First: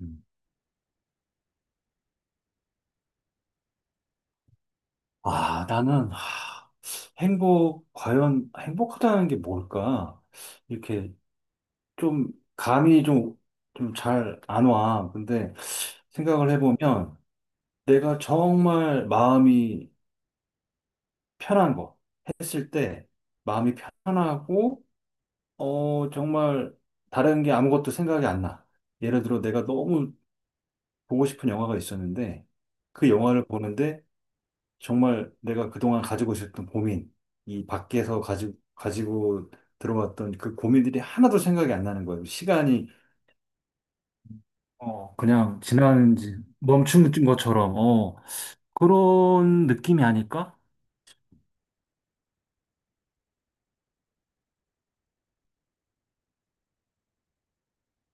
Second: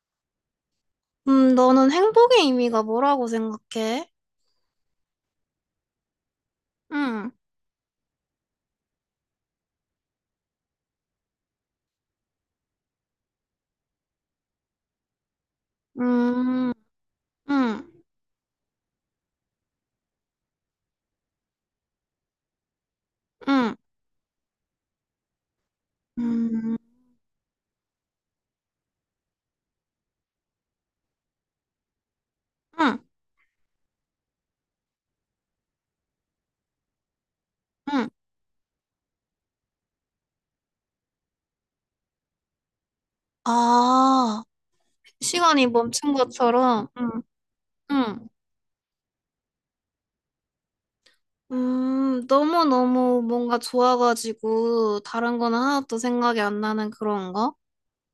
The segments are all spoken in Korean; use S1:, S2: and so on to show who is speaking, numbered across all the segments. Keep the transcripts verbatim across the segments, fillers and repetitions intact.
S1: 음.
S2: 음, 너는 행복의 의미가 뭐라고 생각해?
S1: 아, 나는, 하,
S2: 응,
S1: 행복, 과연 행복하다는 게 뭘까? 이렇게 좀, 감이 좀, 좀 잘 안 와. 근데 생각을
S2: 음,
S1: 해보면
S2: 응,
S1: 내가 정말 마음이 편한 거 했을 때
S2: 응,
S1: 마음이 편하고, 어, 정말
S2: 응,
S1: 다른 게 아무것도 생각이 안 나. 예를 들어 내가 너무 보고 싶은 영화가 있었는데
S2: 응,
S1: 그 영화를 보는데 정말 내가 그동안 가지고 있었던 고민, 이
S2: 응.
S1: 밖에서 가지, 가지고 들어왔던 그 고민들이 하나도 생각이 안 나는 거예요. 시간이
S2: 아,
S1: 어, 그냥
S2: 시간이 멈춘
S1: 지나는지
S2: 것처럼,
S1: 멈춘
S2: 응,
S1: 것처럼, 어,
S2: 응.
S1: 그런 느낌이 아닐까?
S2: 음, 너무너무 뭔가 좋아가지고, 다른 거는 하나도 생각이 안 나는 그런 거?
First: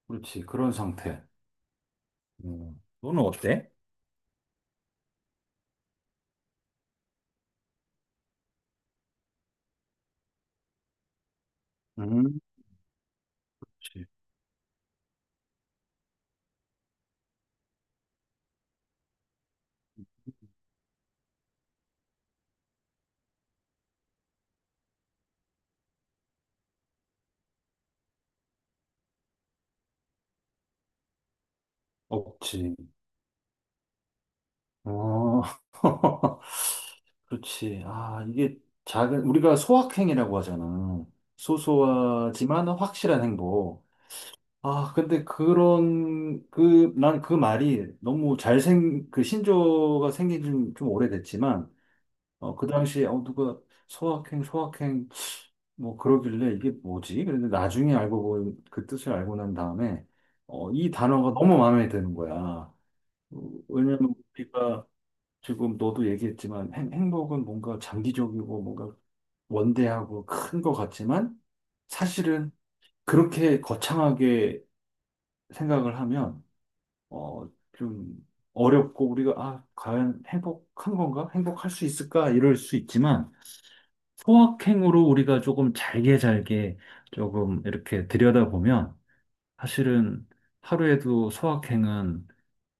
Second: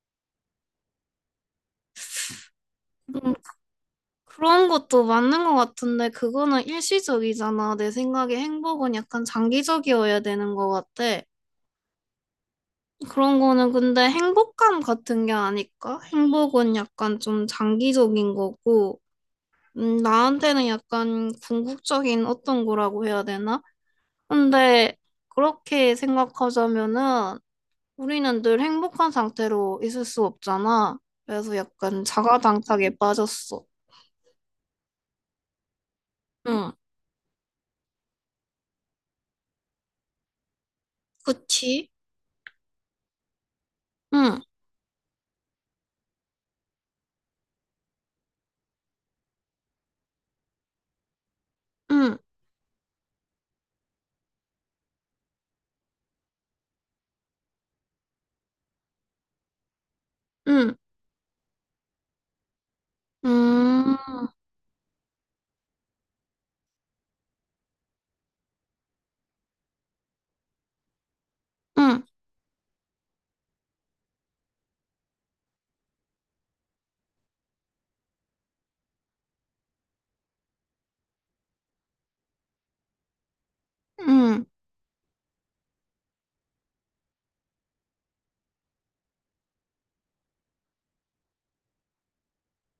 S1: 그렇지, 그런 상태. 음, 너는
S2: 음,
S1: 어때?
S2: 그런 것도 맞는 것 같은데, 그거는 일시적이잖아. 내 생각에 행복은 약간 장기적이어야 되는 것 같아.
S1: 음,
S2: 그런 거는
S1: 그렇지.
S2: 근데 행복감 같은 게 아닐까? 행복은 약간 좀 장기적인 거고, 음, 나한테는 약간 궁극적인 어떤 거라고 해야 되나? 근데 그렇게 생각하자면은 우리는 늘 행복한 상태로 있을 수 없잖아. 그래서 약간
S1: 없지.
S2: 자가당착에 빠졌어.
S1: 어,
S2: 응,
S1: 그렇지. 아, 이게 작은, 우리가 소확행이라고 하잖아.
S2: 그치?
S1: 소소하지만 확실한 행복.
S2: 응,
S1: 아, 근데 그런, 그, 난 그 말이 너무 잘생, 그 신조가 생긴 지좀 좀 오래됐지만,
S2: 응,
S1: 어, 그 당시에, 어, 누가 소확행, 소확행, 뭐 그러길래 이게 뭐지? 그런데 나중에 알고, 본- 그 뜻을 알고 난 다음에, 어,
S2: 응,
S1: 이 단어가 너무 마음에 드는 거야. 어, 왜냐면
S2: 응
S1: 우리가 지금 너도 얘기했지만 행, 행복은 뭔가 장기적이고 뭔가 원대하고 큰 것 같지만,
S2: 응,
S1: 사실은 그렇게 거창하게 생각을 하면, 어, 좀 어렵고 우리가 아, 과연 행복한 건가? 행복할 수 있을까? 이럴 수 있지만
S2: 응.
S1: 소확행으로 우리가 조금 잘게 잘게 조금 이렇게 들여다보면 사실은 하루에도 소확행은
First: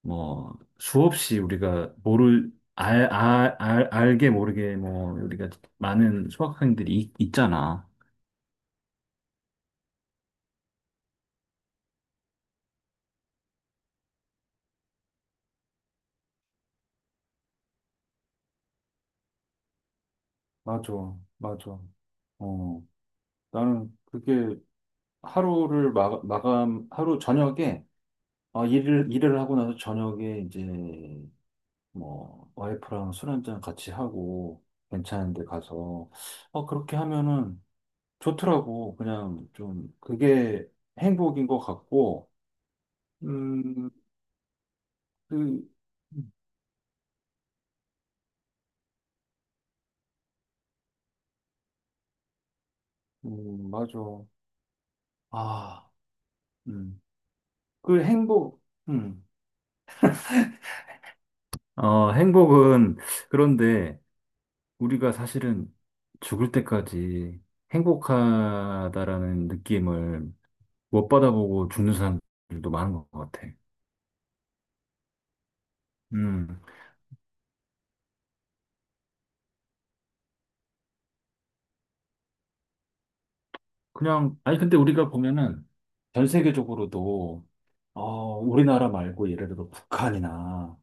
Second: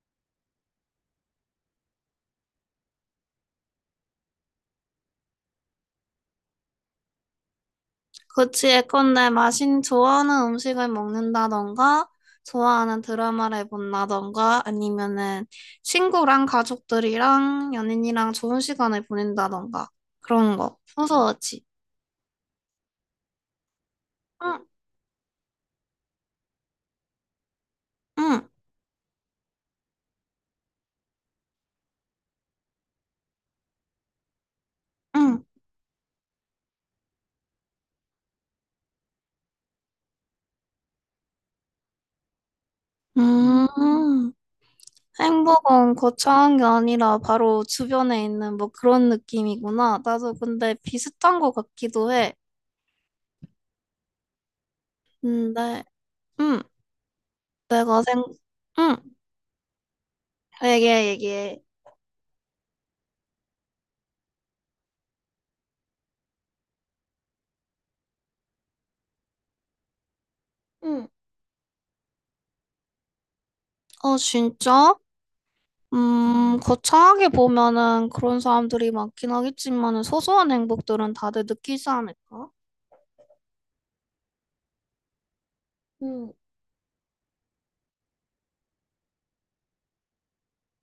S1: 뭐 수없이 우리가 모를 알, 알, 알, 알게 모르게 뭐 우리가 많은 소확행들이 있- 있잖아.
S2: 그치, 예컨대 마신 좋아하는 음식을 먹는다던가, 좋아하는 드라마를 본다던가, 아니면은 친구랑 가족들이랑 연인이랑 좋은 시간을 보낸다던가, 그런 거.
S1: 맞아,
S2: 소소하지.
S1: 맞아. 어, 나는 그게
S2: 응,
S1: 하루를 마, 마감, 하루 저녁에
S2: 응,
S1: 어, 일을, 일을 하고 나서 저녁에 이제 뭐 와이프랑 술 한잔 같이 하고 괜찮은
S2: 응.
S1: 데 가서 어, 그렇게 하면은 좋더라고. 그냥 좀 그게 행복인 것 같고, 음,
S2: 음,
S1: 그,
S2: 행복은 거창한 게 아니라 바로 주변에 있는 뭐 그런 느낌이구나. 나도 근데 비슷한 것 같기도 해.
S1: 음, 맞아.
S2: 근데,
S1: 아,
S2: 응,
S1: 음,
S2: 내가
S1: 그
S2: 생,
S1: 행복,
S2: 응,
S1: 음,
S2: 얘기해, 얘기해.
S1: 어, 행복은 그런데 우리가 사실은 죽을 때까지 행복하다라는 느낌을
S2: 응.
S1: 못 받아보고 죽는 사람들도 많은 것 같아.
S2: 어, 진짜? 음,
S1: 음,
S2: 거창하게 보면은 그런 사람들이 많긴 하겠지만은 소소한 행복들은 다들 느끼지 않을까?
S1: 그냥, 아니, 근데 우리가 보면은 전
S2: 응.
S1: 세계적으로도, 어, 우리나라 말고 예를 들어 북한이나,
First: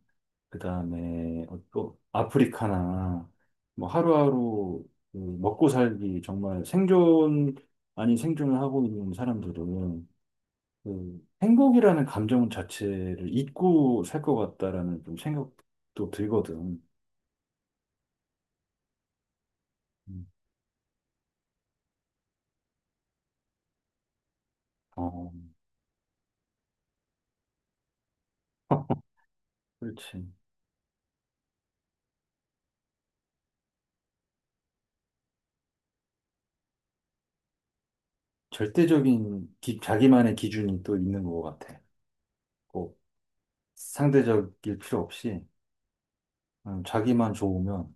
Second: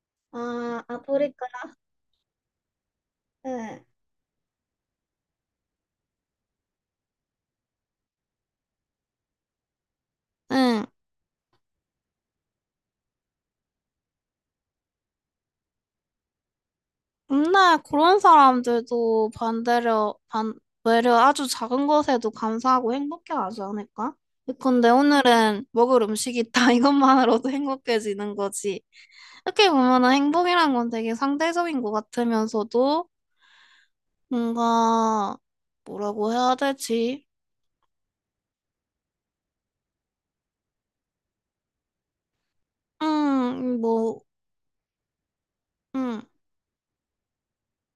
S1: 그
S2: 아, 아프리카.
S1: 다음에 또 아프리카나,
S2: 응.
S1: 뭐 하루하루 그 먹고 살기 정말 생존, 아닌 생존을 하고 있는 사람들은
S2: 응.
S1: 그 행복이라는 감정 자체를 잊고 살 것 같다라는 좀 생각도 들거든.
S2: 근데 그런 사람들도 반대로,
S1: 음,
S2: 반, 외려 아주 작은 것에도 감사하고 행복해하지 않을까? 근데
S1: 어,
S2: 오늘은 먹을 음식이 있다. 이것만으로도 행복해지는 거지. 이렇게 보면은
S1: 그렇지.
S2: 행복이란 건 되게 상대적인 것 같으면서도 뭔가 뭐라고 해야 되지?
S1: 절대적인 기- 자기만의 기준이 또 있는 것 같아. 꼭
S2: 응, 뭐,
S1: 상대적일 필요 없이
S2: 응,
S1: 음, 자기만 좋으면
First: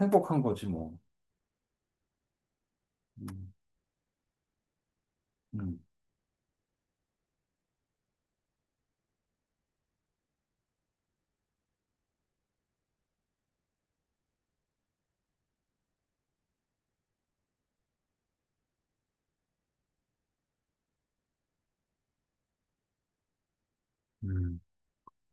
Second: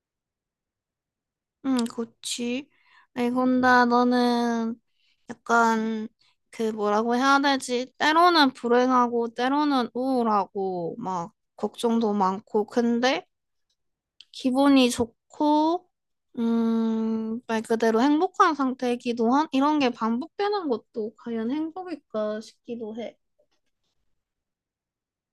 S1: 행복한 거지 뭐.
S2: 응, 그치. 아
S1: 음,
S2: 곤다 너는
S1: 음,
S2: 약간 그 뭐라고 해야 되지? 때로는 불행하고 때로는 우울하고 막 걱정도 많고 근데 기분이 좋고 음, 말 그대로 행복한 상태이기도 한 이런 게 반복되는 것도 과연 행복일까 싶기도 해.
S1: 음.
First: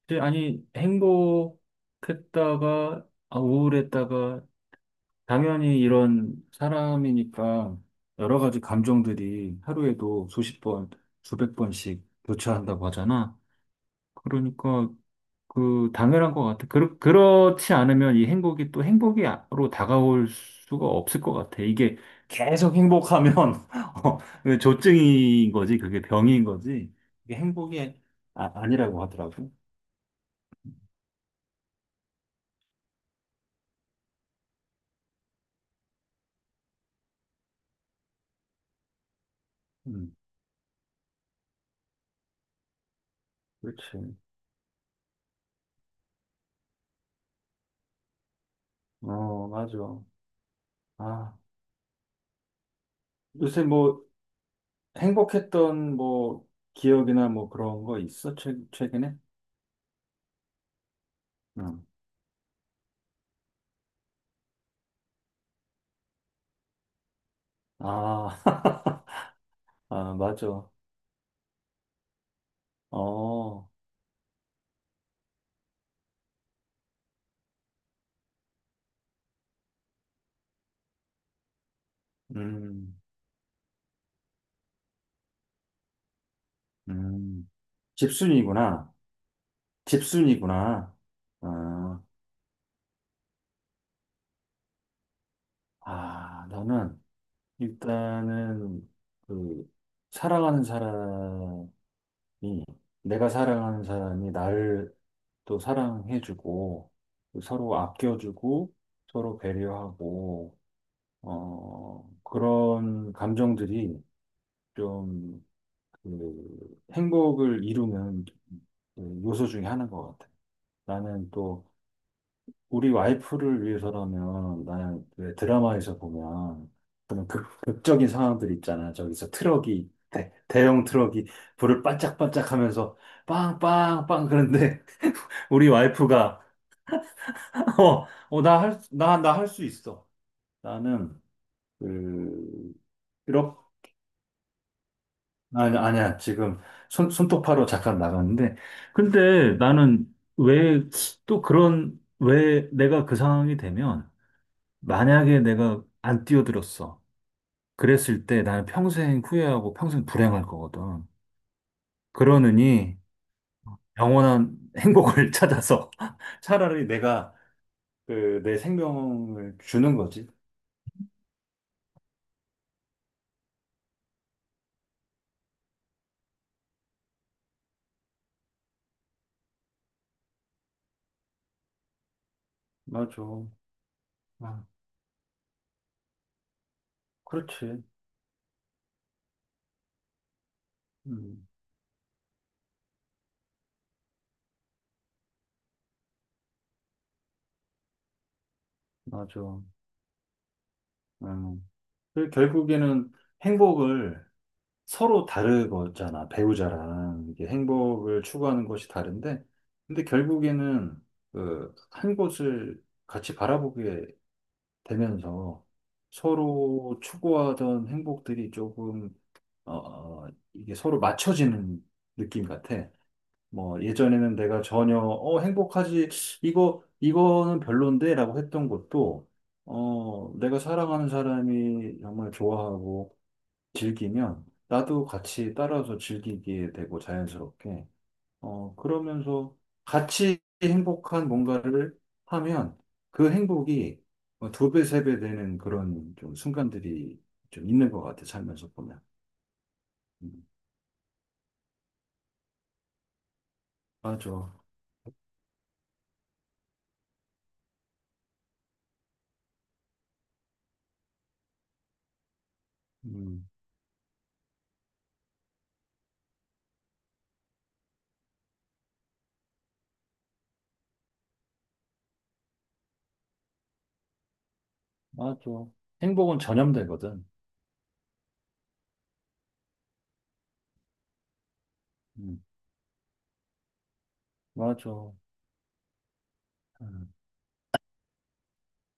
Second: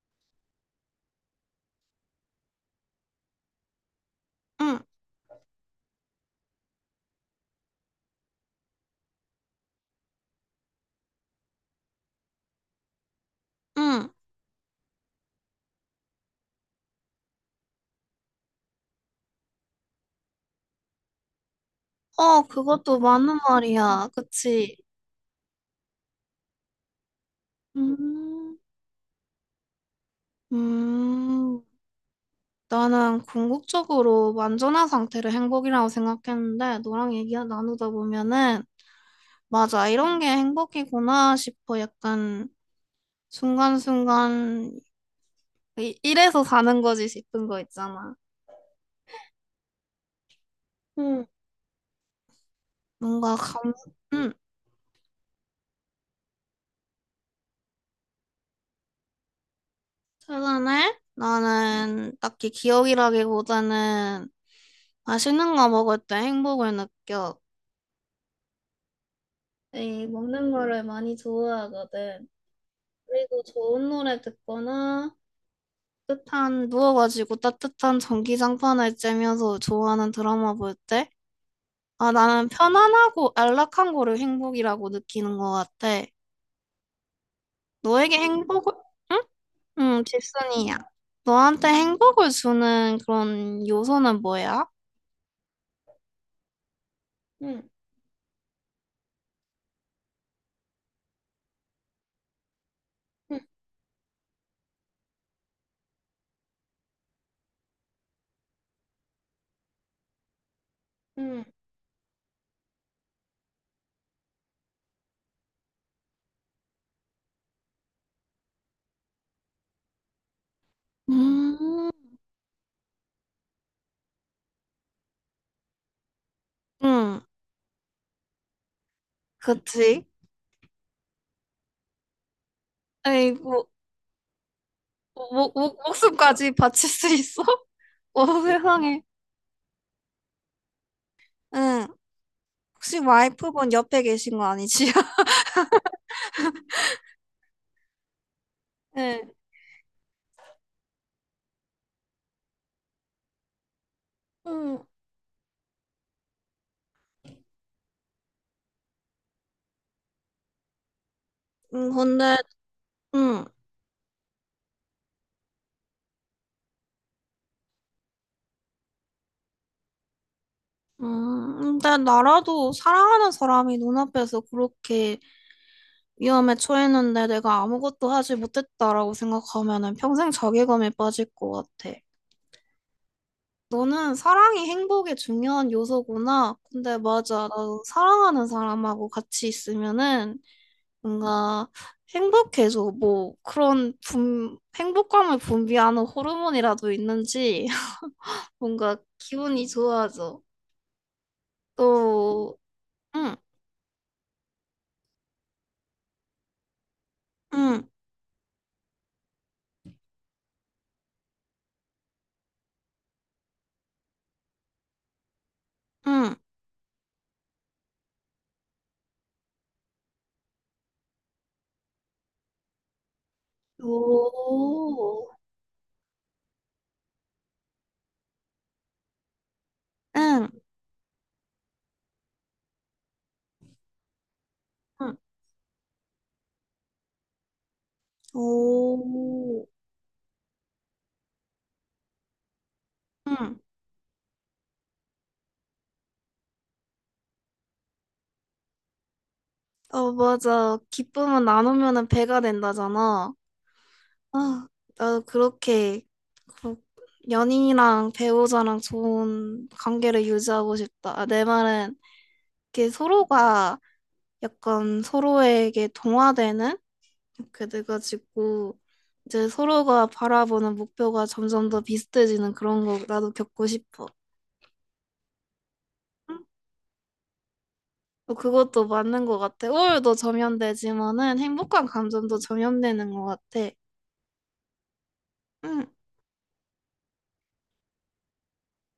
S1: 근데 아니, 행복했다가, 아, 우울했다가,
S2: 응,
S1: 당연히 이런 사람이니까 여러 가지 감정들이 하루에도 수십 번, 수백 번씩 교차한다고 하잖아.
S2: 응.
S1: 그러니까 그 당연한 것 같아. 그렇, 그렇지 않으면 이 행복이 또 행복으로 다가올 수가 없을 것 같아. 이게
S2: 어,
S1: 계속
S2: 그것도
S1: 행복하면
S2: 맞는 말이야.
S1: 어, 그
S2: 그치?
S1: 조증인 거지, 그게 병인 거지. 이게 행복이 아,
S2: 음,
S1: 아니라고 하더라고.
S2: 음. 나는 궁극적으로 완전한 상태를 행복이라고 생각했는데, 너랑 얘기 나누다 보면은, 맞아,
S1: 음,
S2: 이런 게 행복이구나 싶어. 약간,
S1: 그렇지.
S2: 순간순간, 이- 이래서 사는 거지 싶은 거 있잖아.
S1: 어, 맞아.
S2: 응,
S1: 아,
S2: 뭔가
S1: 요새
S2: 감,
S1: 뭐
S2: 응.
S1: 행복했던 뭐 기억이나 뭐 그런 거 있어? 최, 최근에?
S2: 최근에
S1: 응.
S2: 나는 딱히 기억이라기보다는 맛있는 거 먹을 때 행복을 느껴.
S1: 아,
S2: 에이,
S1: 아,
S2: 먹는
S1: 맞아.
S2: 거를 많이 좋아하거든. 그리고
S1: 어,
S2: 좋은 노래 듣거나, 따뜻한 누워가지고 따뜻한 전기장판을 쬐면서 좋아하는 드라마 볼 때, 아 나는
S1: 음,
S2: 편안하고 안락한 거를 행복이라고 느끼는 것 같아.
S1: 음.
S2: 너에게 행복을
S1: 집순이구나.
S2: 응? 응, 질문이야.
S1: 집순이구나.
S2: 너한테
S1: 아,
S2: 행복을 주는 그런 요소는 뭐야?
S1: 아, 나는
S2: 응,
S1: 일단은 그 사랑하는 사람이 내가
S2: 응,
S1: 사랑하는 사람이 나를 또 사랑해주고 서로 아껴주고 서로 배려하고
S2: 응.
S1: 어 그런 감정들이 좀그 행복을 이루는 그 요소 중에 하나인 것 같아. 나는 또
S2: 음,
S1: 우리 와이프를 위해서라면 나는 왜 드라마에서 보면
S2: 응,
S1: 그런 극, 극적인 상황들 있잖아. 저기서 트럭이
S2: 그치.
S1: 대, 대형 트럭이 불을 반짝반짝 하면서
S2: 아이고,
S1: 빵빵빵 그런데
S2: 목,
S1: 우리
S2: 목,
S1: 와이프가
S2: 목숨까지 바칠 수 있어?
S1: 어,
S2: 어,
S1: 어, 나 할,
S2: 세상에.
S1: 나, 나 할 수 있어. 나는
S2: 응,
S1: 그
S2: 혹시 와이프분
S1: 이렇게
S2: 옆에 계신 거 아니지?
S1: 아니 아니야. 지금 손 손톱파로 잠깐 나갔는데 근데 나는 왜 또 그런 왜 내가 그 상황이 되면
S2: 응.
S1: 만약에 내가 안 뛰어들었어. 그랬을 때 나는 평생 후회하고 평생 불행할 거거든.
S2: 음, 근데,
S1: 그러느니
S2: 음,
S1: 영원한 행복을 찾아서 차라리 내가 그 내 생명을 주는 거지.
S2: 음, 근데 나라도 사랑하는 사람이 눈앞에서 그렇게 위험에 처했는데 내가 아무것도 하지 못했다라고 생각하면은 평생 자괴감에 빠질 것 같아.
S1: 맞아.
S2: 너는
S1: 아,
S2: 사랑이 행복의 중요한 요소구나. 근데 맞아. 나도
S1: 그렇지.
S2: 사랑하는 사람하고 같이 있으면은
S1: 음,
S2: 뭔가 행복해져. 뭐 그런 분, 행복감을 분비하는 호르몬이라도 있는지 뭔가
S1: 맞아.
S2: 기분이 좋아져.
S1: 음. 그
S2: 또,
S1: 결국에는
S2: 응.
S1: 행복을 서로 다르잖아. 배우자랑 이게
S2: 응.
S1: 행복을 추구하는 것이 다른데, 근데 결국에는 그 한 곳을 같이 바라보게 되면서
S2: 응,
S1: 서로 추구하던 행복들이 조금 어, 어, 이게 서로 맞춰지는 느낌 같아. 뭐 예전에는 내가 전혀
S2: 오,
S1: 어 행복하지 이거 이거는 별론데라고 했던 것도 어
S2: 응,
S1: 내가 사랑하는 사람이 정말 좋아하고 즐기면 나도
S2: 응,
S1: 같이 따라서 즐기게 되고 자연스럽게 어, 그러면서
S2: 오.
S1: 같이 행복한 뭔가를 하면 그
S2: 응.
S1: 행복이 어, 두 배, 세 배 되는 그런 좀 순간들이 좀 있는 것 같아, 살면서 보면.
S2: 어,
S1: 음,
S2: 맞아. 기쁨은 나누면은 배가 된다잖아.
S1: 맞아.
S2: 아, 나도 그렇게 그 연인이랑 배우자랑 좋은 관계를 유지하고 싶다. 아, 내 말은 이렇게
S1: 음,
S2: 서로가 약간 서로에게 동화되는 이렇게 돼가지고 이제 서로가 바라보는 목표가 점점 더 비슷해지는 그런 거 나도 겪고 싶어.
S1: 맞아. 행복은 전염되거든.
S2: 어, 그것도 맞는 것 같아. 우울도 점연되지만은 행복한 감정도
S1: 음,
S2: 점연되는 것 같아.
S1: 맞아.
S2: 응,
S1: 음,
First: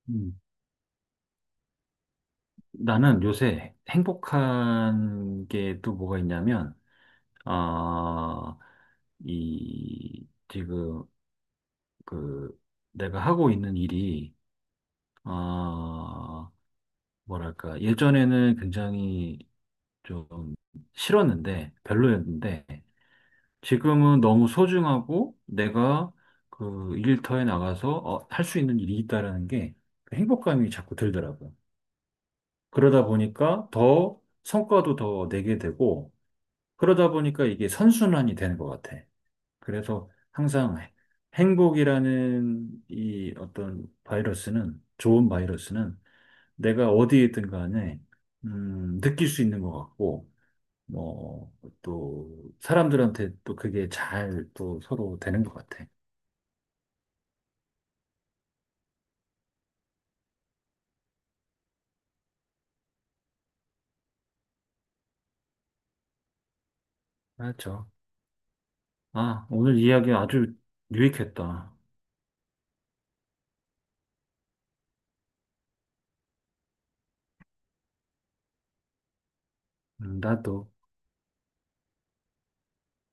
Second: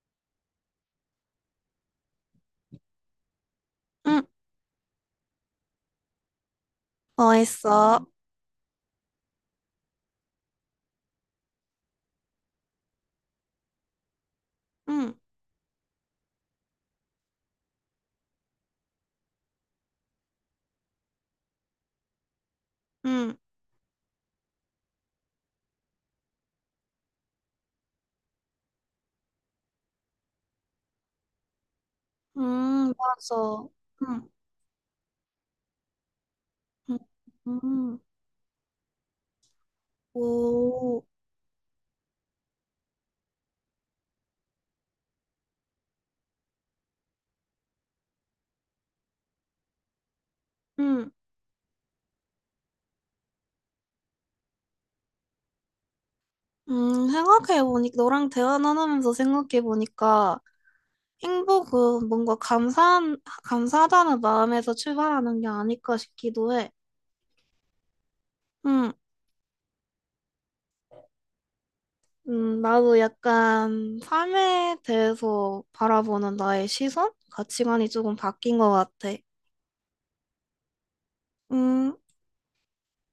S1: 음. 나는 요새
S2: 응,
S1: 행복한 게 또 뭐가 있냐면,
S2: 어 했어.
S1: 아, 이, 지금, 그, 내가 하고 있는 일이,
S2: 응,
S1: 아, 뭐랄까, 예전에는 굉장히 좀 싫었는데, 별로였는데,
S2: 응,
S1: 지금은 너무 소중하고 내가 그 일터에 나가서 어, 할수 있는 일이 있다라는 게그 행복감이 자꾸 들더라고요.
S2: 응,
S1: 그러다
S2: 맞아.
S1: 보니까 더
S2: 응,
S1: 성과도 더 내게 되고,
S2: 응,
S1: 그러다 보니까 이게
S2: 응,
S1: 선순환이 되는 것 같아. 그래서 항상
S2: 오,
S1: 행복이라는 이 어떤 바이러스는, 좋은 바이러스는 내가 어디에 있든 간에, 음, 느낄 수 있는 것 같고,
S2: 응,
S1: 뭐, 또, 사람들한테 또 그게 잘 또 서로 되는 것 같아.
S2: 응, 생각해보니, 너랑 대화 나누면서 생각해보니까 행복은 뭔가 감사한, 감사하다는 마음에서 출발하는 게 아닐까 싶기도 해.
S1: 맞죠.
S2: 응.
S1: 아, 오늘 이야기 아주 유익했다.
S2: 음, 나도 약간 삶에 대해서 바라보는 나의 시선? 가치관이 조금 바뀐 것 같아.
S1: 음, 나도.
S2: 음,